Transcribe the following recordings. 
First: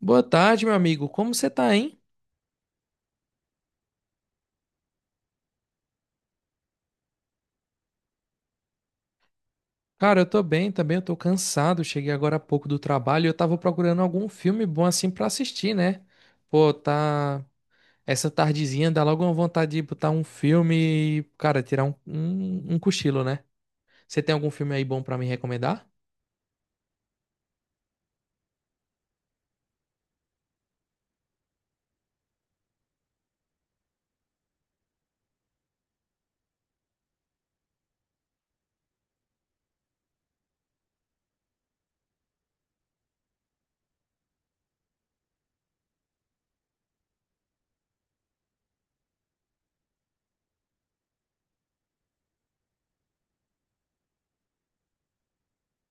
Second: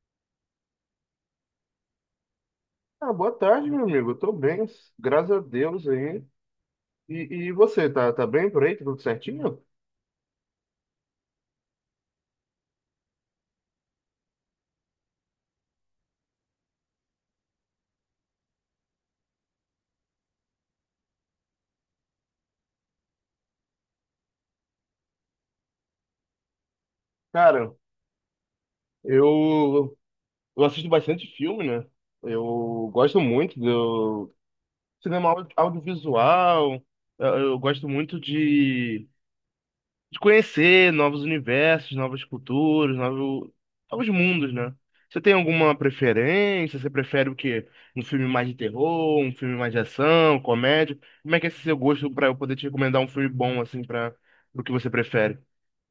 Boa tarde, meu amigo. Como você tá, hein? Ah, boa tarde, meu amigo. Eu tô bem, graças a Deus aí. E você, tá bem por aí? Tá tudo certinho? Cara, eu tô bem também, eu tô cansado. Cheguei agora há pouco do trabalho e eu tava procurando algum filme bom assim pra assistir, né? Pô, tá. Essa tardezinha dá logo uma vontade de botar um filme e, cara, tirar um cochilo, né? Você tem algum filme aí bom pra me recomendar? Cara, eu, eu assisto bastante filme, né? Eu gosto muito do cinema audiovisual. Eu gosto muito de conhecer novos universos, novas culturas, novos mundos, né? Você tem alguma preferência? Você prefere o quê? Um filme mais de terror, um filme mais de ação, comédia? Como é que é esse seu gosto pra eu poder te recomendar um filme bom, assim, para o que você prefere?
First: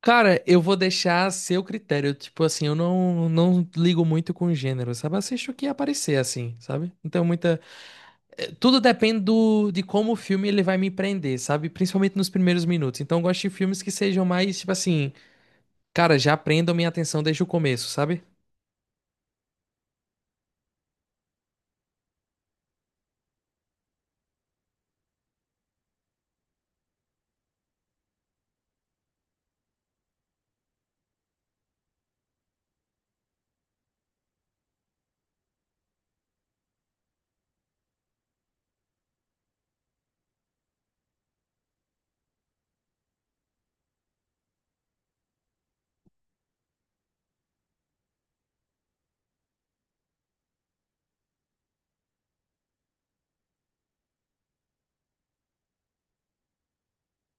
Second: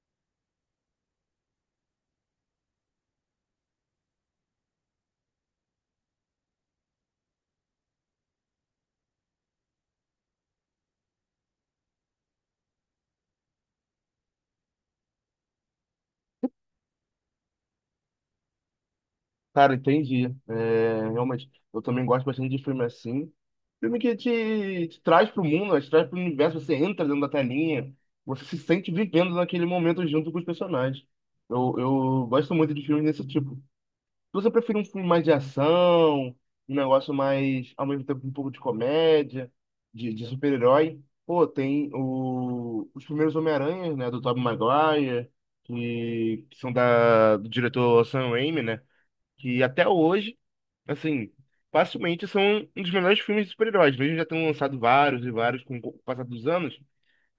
Cara, eu vou deixar a seu critério. Tipo assim, eu não ligo muito com gênero, sabe? Assisto o que aparecer, assim, sabe? Não tenho muita. Tudo depende do, de como o filme ele vai me prender, sabe? Principalmente nos primeiros minutos. Então eu gosto de filmes que sejam mais, tipo assim, cara, já prendam minha atenção desde o começo, sabe? Cara, entendi. É, realmente, eu também gosto bastante de filme assim. Filme que te traz pro mundo, né? Te traz pro universo, você entra dentro da telinha, você se sente vivendo naquele momento junto com os personagens. Eu gosto muito de filmes desse tipo. Você prefere um filme mais de ação, um negócio mais, ao mesmo tempo, um pouco de comédia, de super-herói? Pô, tem o, os primeiros Homem-Aranhas, né, do Tobey Maguire, que são da, do diretor Sam Raimi, né, que até hoje, assim, facilmente são um dos melhores filmes de super-heróis. Mesmo já tendo lançado vários e vários com o passar dos anos,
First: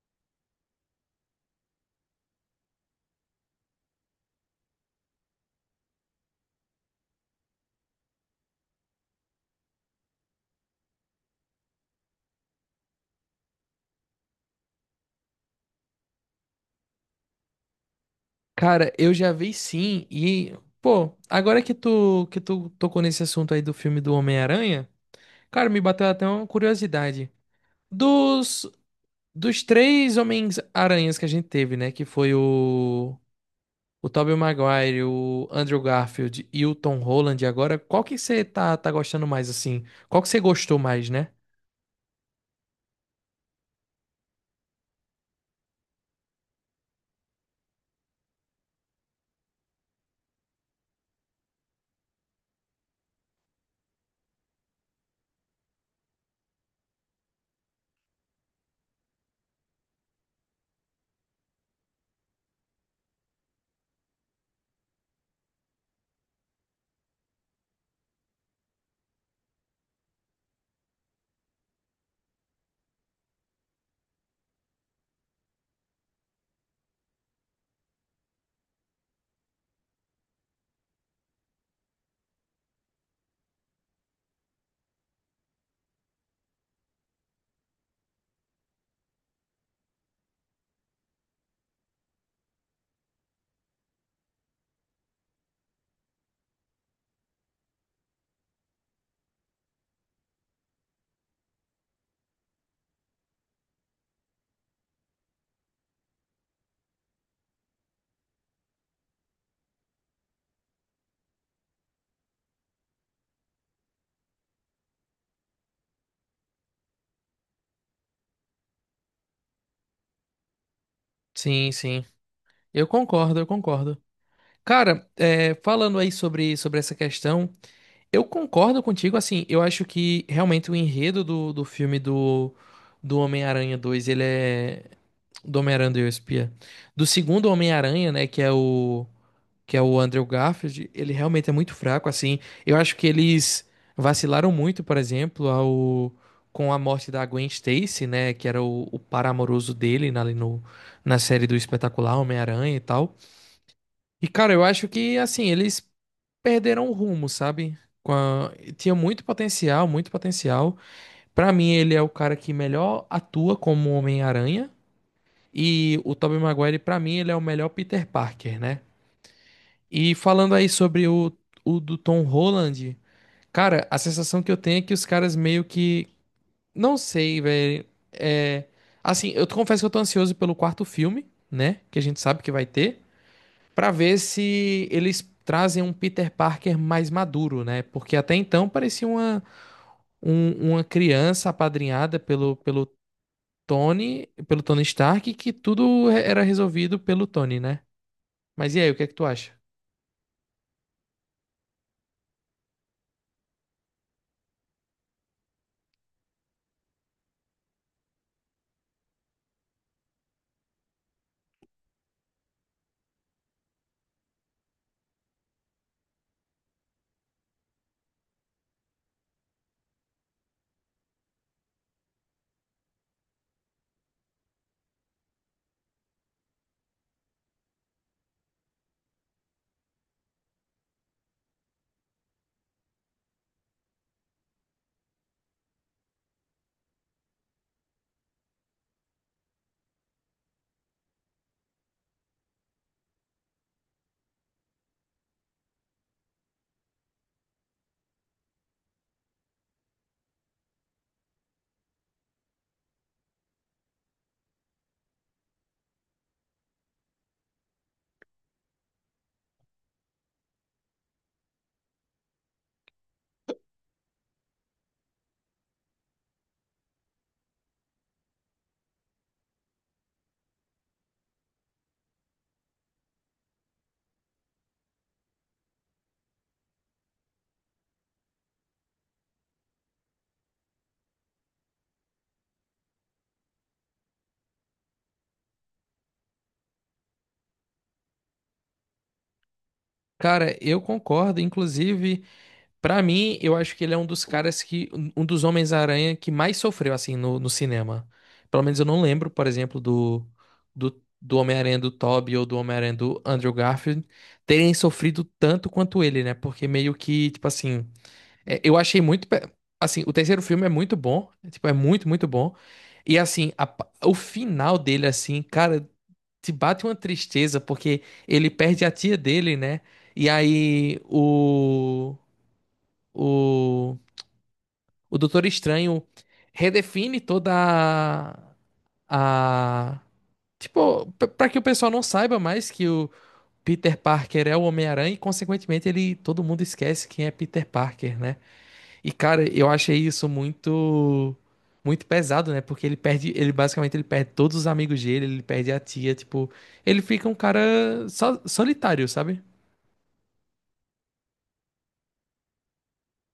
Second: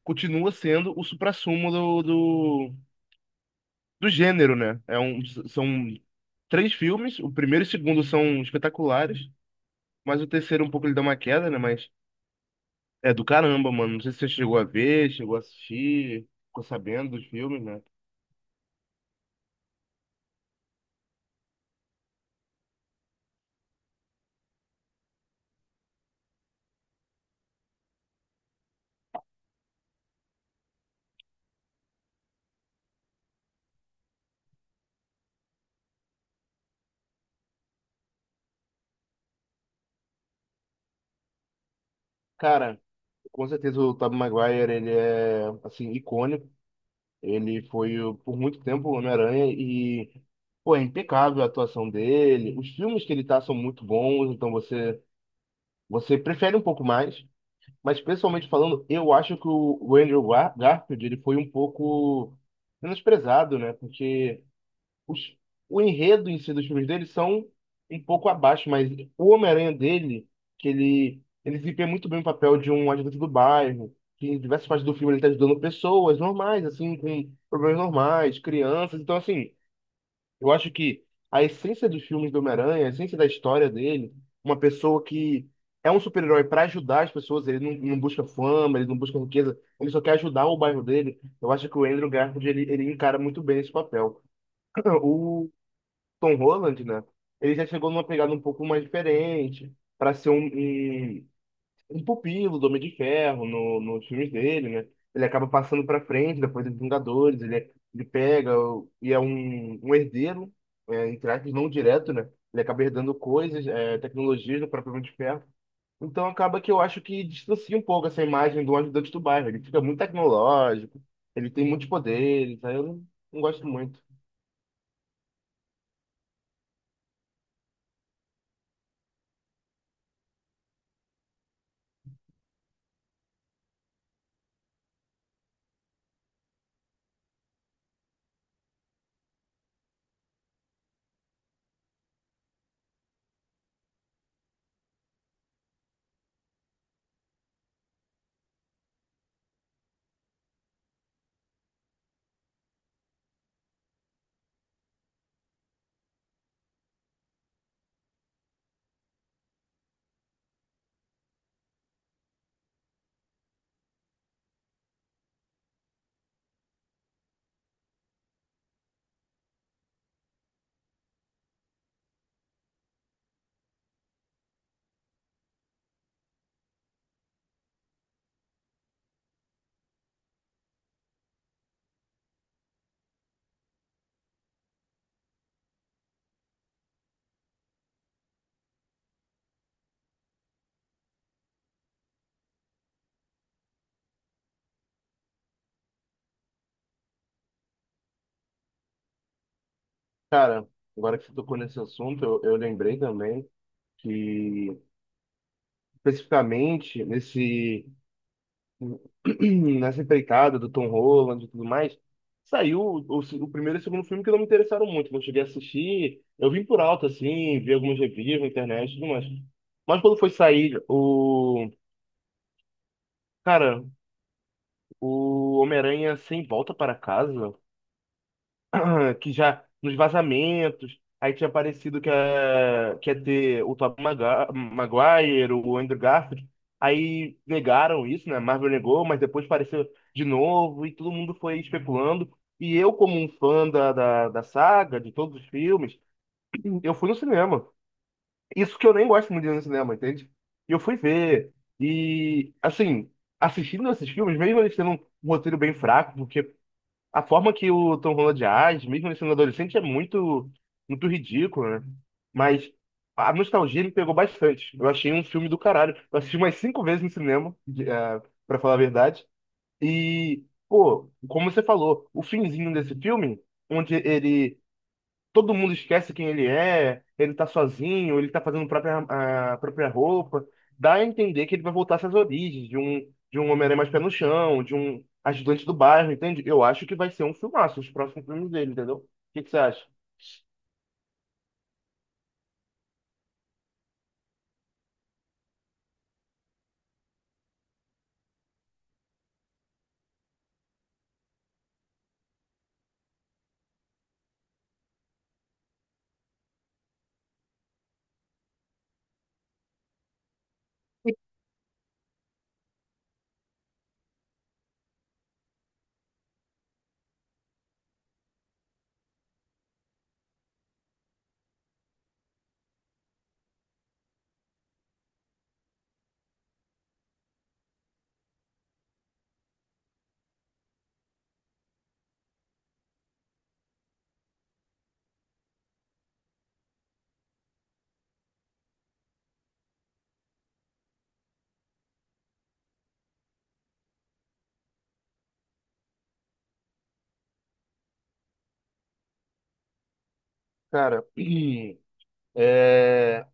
continua sendo o suprassumo do, do gênero, né? É um, são três filmes, o primeiro e o segundo são espetaculares, mas o terceiro um pouco ele dá uma queda, né? Mas é do caramba, mano. Não sei se você chegou a ver, chegou a assistir, ficou sabendo dos filmes, né? Cara, eu já vi sim e, pô, agora que tu tocou nesse assunto aí do filme do Homem-Aranha, cara, me bateu até uma curiosidade. Dos dos três Homens-Aranhas que a gente teve, né, que foi o Tobey Maguire, o Andrew Garfield e o Tom Holland agora, qual que você tá gostando mais, assim? Qual que você gostou mais, né? Cara, com certeza o Tobey Maguire, ele é, assim, icônico. Ele foi, por muito tempo, o Homem-Aranha e, pô, é impecável a atuação dele. Os filmes que ele tá são muito bons, então você, você prefere um pouco mais. Mas pessoalmente falando, eu acho que o Andrew Garfield ele foi um pouco menosprezado, né? Porque os, o enredo em si dos filmes dele são um pouco abaixo, mas o Homem-Aranha dele, que ele desempenha muito bem o papel de um ajudante do bairro, que em diversas partes do filme ele está ajudando pessoas normais, assim, com problemas normais, crianças. Então, assim, eu acho que a essência dos filmes do Homem-Aranha, a essência da história dele, uma pessoa que é um super-herói para ajudar as pessoas, ele não, não busca fama, ele não busca riqueza, ele só quer ajudar o bairro dele. Eu acho que o Andrew Garfield ele encara muito bem esse papel. O Tom Holland, né? Ele já chegou numa pegada um pouco mais diferente, para ser um pupilo do Homem de Ferro no, nos filmes dele, né? Ele acaba passando pra frente depois dos Vingadores, ele, ele pega e é um herdeiro, é, entre aspas, não direto, né? Ele acaba herdando coisas, é, tecnologias do próprio Homem de Ferro. Então acaba que eu acho que distancia um pouco essa imagem do ajudante do bairro. Ele fica muito tecnológico, ele tem Sim, muitos sim. poderes, aí eu Eu não, concordo, não eu gosto muito. concordo. Cara, é, falando aí sobre essa questão, eu concordo contigo, assim, eu acho que realmente o enredo do filme do, do Homem-Aranha 2, ele é... Do Homem-Aranha e o Espia. Do segundo Homem-Aranha, né, que é o Andrew Garfield, ele realmente é muito fraco, assim. Eu acho que eles vacilaram muito, por exemplo, ao, com a morte da Gwen Stacy, né, que era o par amoroso dele na, ali no, na série do Espetacular Homem-Aranha e tal. E, cara, eu acho que, assim, eles perderam o rumo, sabe? Com a... Tinha muito potencial, muito potencial. Pra mim, ele é o cara que melhor atua como Homem-Aranha. E o Tobey Maguire, pra mim, ele é o melhor Peter Parker, né? E falando aí sobre o do Tom Holland, cara, a sensação que eu tenho é que os caras meio que. Não sei, velho. É. Assim, eu confesso que eu tô ansioso pelo quarto filme, né? Que a gente sabe que vai ter. Pra ver se eles trazem um Peter Parker mais maduro, né? Porque até então parecia uma, um- uma criança apadrinhada pelo Tony, pelo Tony Stark, que tudo era resolvido pelo Tony, né? Mas e aí, o que é que tu acha? Cara, agora que você tocou nesse assunto, eu lembrei também que, especificamente, nesse nessa empreitada do Tom Holland e tudo mais, saiu o primeiro e o segundo filme que não me interessaram muito. Não cheguei a assistir. Eu vim por alto, assim, vi alguns reviews na internet e tudo mais. Mas quando foi sair o. Cara, o Homem-Aranha Sem Volta para Casa. Que já nos vazamentos, aí tinha parecido que ia ter o Tobey Maguire, o Andrew Garfield, aí negaram isso, né? Marvel negou, mas depois apareceu de novo e todo mundo foi especulando. E eu, como um fã da saga, de todos os filmes, eu fui no cinema. Isso que eu nem gosto muito de ir no cinema, entende? E eu fui ver. E, assim, assistindo esses filmes, mesmo eles tendo um roteiro bem fraco, porque a forma que o Tom Holland age, mesmo ele sendo adolescente, é muito ridícula, né? Mas a nostalgia me pegou bastante. Eu achei um filme do caralho. Eu assisti umas cinco vezes no cinema, pra falar a verdade. E, pô, como você falou, o finzinho desse filme, onde ele todo mundo esquece quem ele é, ele tá sozinho, ele tá fazendo própria, a própria roupa. Dá a entender que ele vai voltar às suas origens, de um Homem-Aranha mais pé no chão, de um ajudante do bairro, entende? Eu acho que vai ser um filmaço, os próximos filmes dele, entendeu? O que que você acha? Cara, eu concordo, inclusive. Pra mim, eu acho que ele é um dos caras que. Um dos Homens-Aranha que mais sofreu, assim, no cinema. Pelo menos eu não lembro, por exemplo, do Homem-Aranha do Tobey ou do Homem-Aranha do Andrew Garfield terem sofrido tanto quanto ele, né? Porque meio que, tipo assim. É, eu achei muito. Pe- Assim, o terceiro filme é muito bom. É, tipo, é muito, muito bom. E, assim, a pa- o final dele, assim, cara, te bate uma tristeza, porque ele perde a tia dele, né? E aí, o. O Doutor Estranho redefine toda a- tipo, p- pra que o pessoal não saiba mais que o Peter Parker é o Homem-Aranha e consequentemente ele todo mundo esquece quem é Peter Parker, né? E cara, eu achei isso muito pesado, né? Porque ele perde, ele basicamente ele perde todos os amigos dele, ele perde a tia, tipo, ele fica um cara so- solitário, sabe? Cara, é,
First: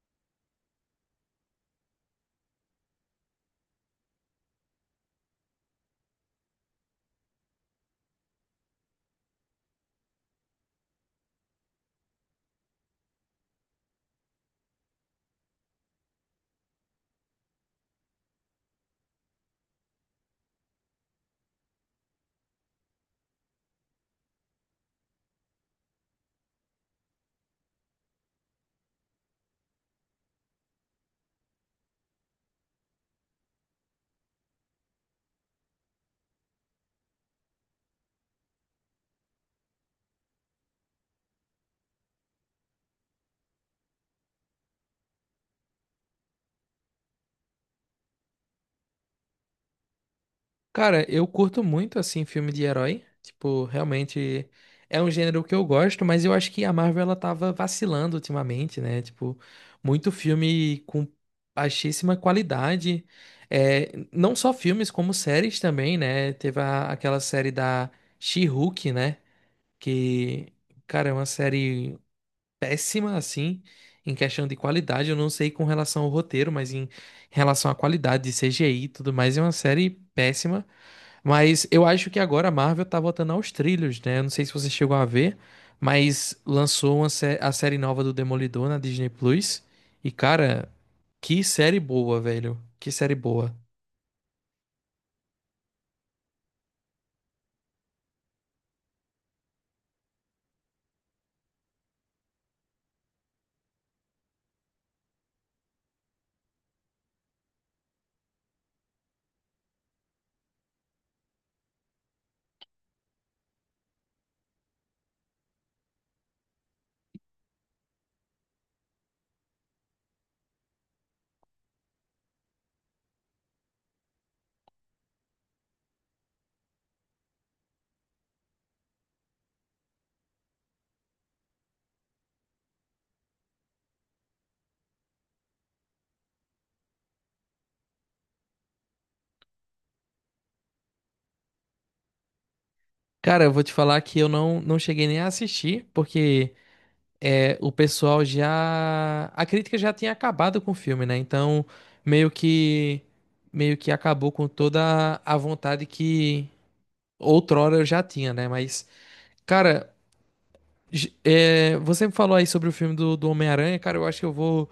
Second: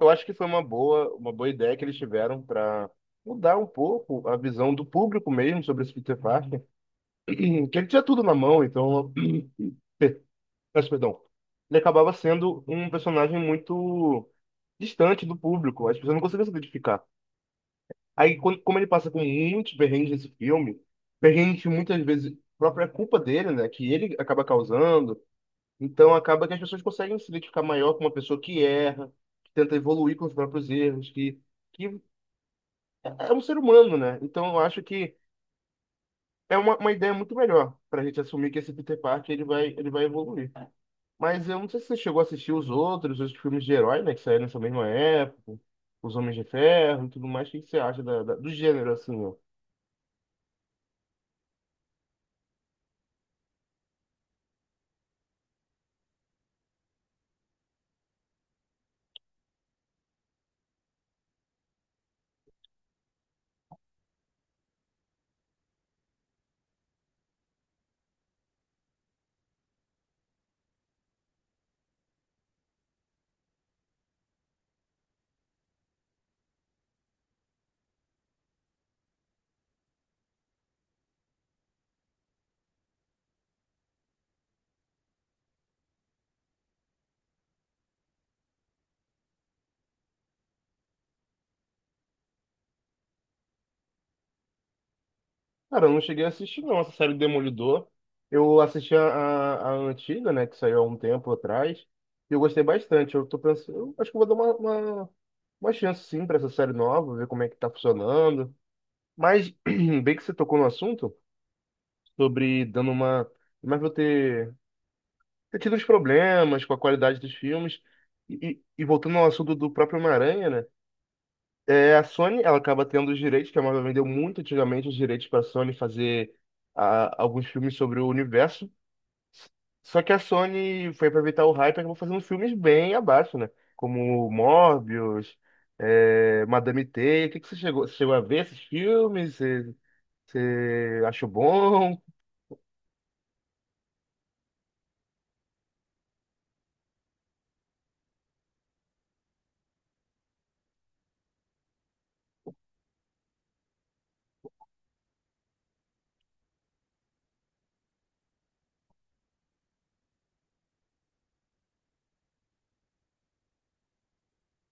eu acho que foi uma boa ideia que eles tiveram para mudar um pouco a visão do público mesmo sobre esse Peter Parker, que ele tinha tudo na mão, então perfeito, peço perdão. Ele acabava sendo um personagem muito distante do público. As pessoas não conseguiam se identificar. Aí, quando, como ele passa com muitos perrengues nesse filme, perrengues que muitas vezes própria culpa dele, né? Que ele acaba causando. Então, acaba que as pessoas conseguem se identificar maior com uma pessoa que erra, que tenta evoluir com os próprios erros, que é um ser humano, né? Então, eu acho que é uma ideia muito melhor para a gente assumir que esse Peter Parker ele vai evoluir. Mas eu não sei se você chegou a assistir os outros, os filmes de herói, né, que saíram nessa mesma época, os Homens de Ferro e tudo mais. O que que você acha da, do gênero, assim, ó? Cara, eu curto muito, assim, filme de herói. Tipo, realmente é um gênero que eu gosto, mas eu acho que a Marvel, ela tava vacilando ultimamente, né? Tipo, muito filme com baixíssima qualidade. É, não só filmes, como séries também, né? Teve a- aquela série da She-Hulk, né? Que, cara, é uma série péssima, assim, em questão de qualidade. Eu não sei com relação ao roteiro, mas em relação à qualidade de CGI e tudo mais, é uma série péssima. Mas eu acho que agora a Marvel tá voltando aos trilhos, né? Eu não sei se você chegou a ver, mas lançou uma sé- a série nova do Demolidor na Disney Plus. E, cara, que série boa, velho. Que série boa. Cara, eu não cheguei a assistir, não, essa série do Demolidor. Eu assisti a antiga, né, que saiu há um tempo atrás, e eu gostei bastante. Eu tô pensando, eu acho que eu vou dar uma chance, sim, pra essa série nova, ver como é que tá funcionando. Mas, bem que você tocou no assunto, sobre dando uma... Mas vou ter. Ter tido uns problemas com a qualidade dos filmes. E voltando ao assunto do próprio Homem-Aranha, né? É, a Sony, ela acaba tendo os direitos, que a Marvel vendeu muito antigamente os direitos para a Sony fazer ah, alguns filmes sobre o universo. Só que a Sony foi aproveitar o hype e acabou fazendo filmes bem abaixo, né? Como Morbius, é, Madame Teia. O que, que você chegou a ver esses filmes? Você, você achou bom? Cara, eu vou te falar que eu não cheguei nem a assistir, porque é, o pessoal já. A crítica já tinha acabado com o filme, né? Então, meio que. Meio que acabou com toda a vontade que outrora eu já tinha, né? Mas. Cara, J- é, você falou aí sobre o filme do, do Homem-Aranha, cara. Eu acho que eu vou,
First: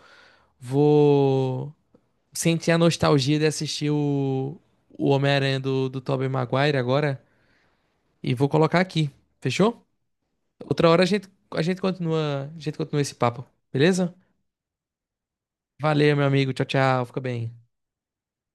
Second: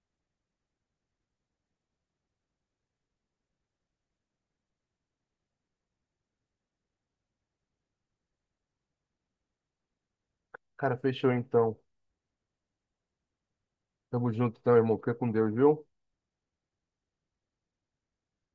vou sentir a nostalgia de assistir o Homem-Aranha do, do Tobey Maguire agora e vou colocar aqui. Fechou? Outra Cara, hora a gente, fechou a então. gente continua, a gente continua esse papo, beleza? Tamo junto então, irmão. Fica com Deus, viu? Valeu, meu amigo. Tchau, tchau. Fica bem.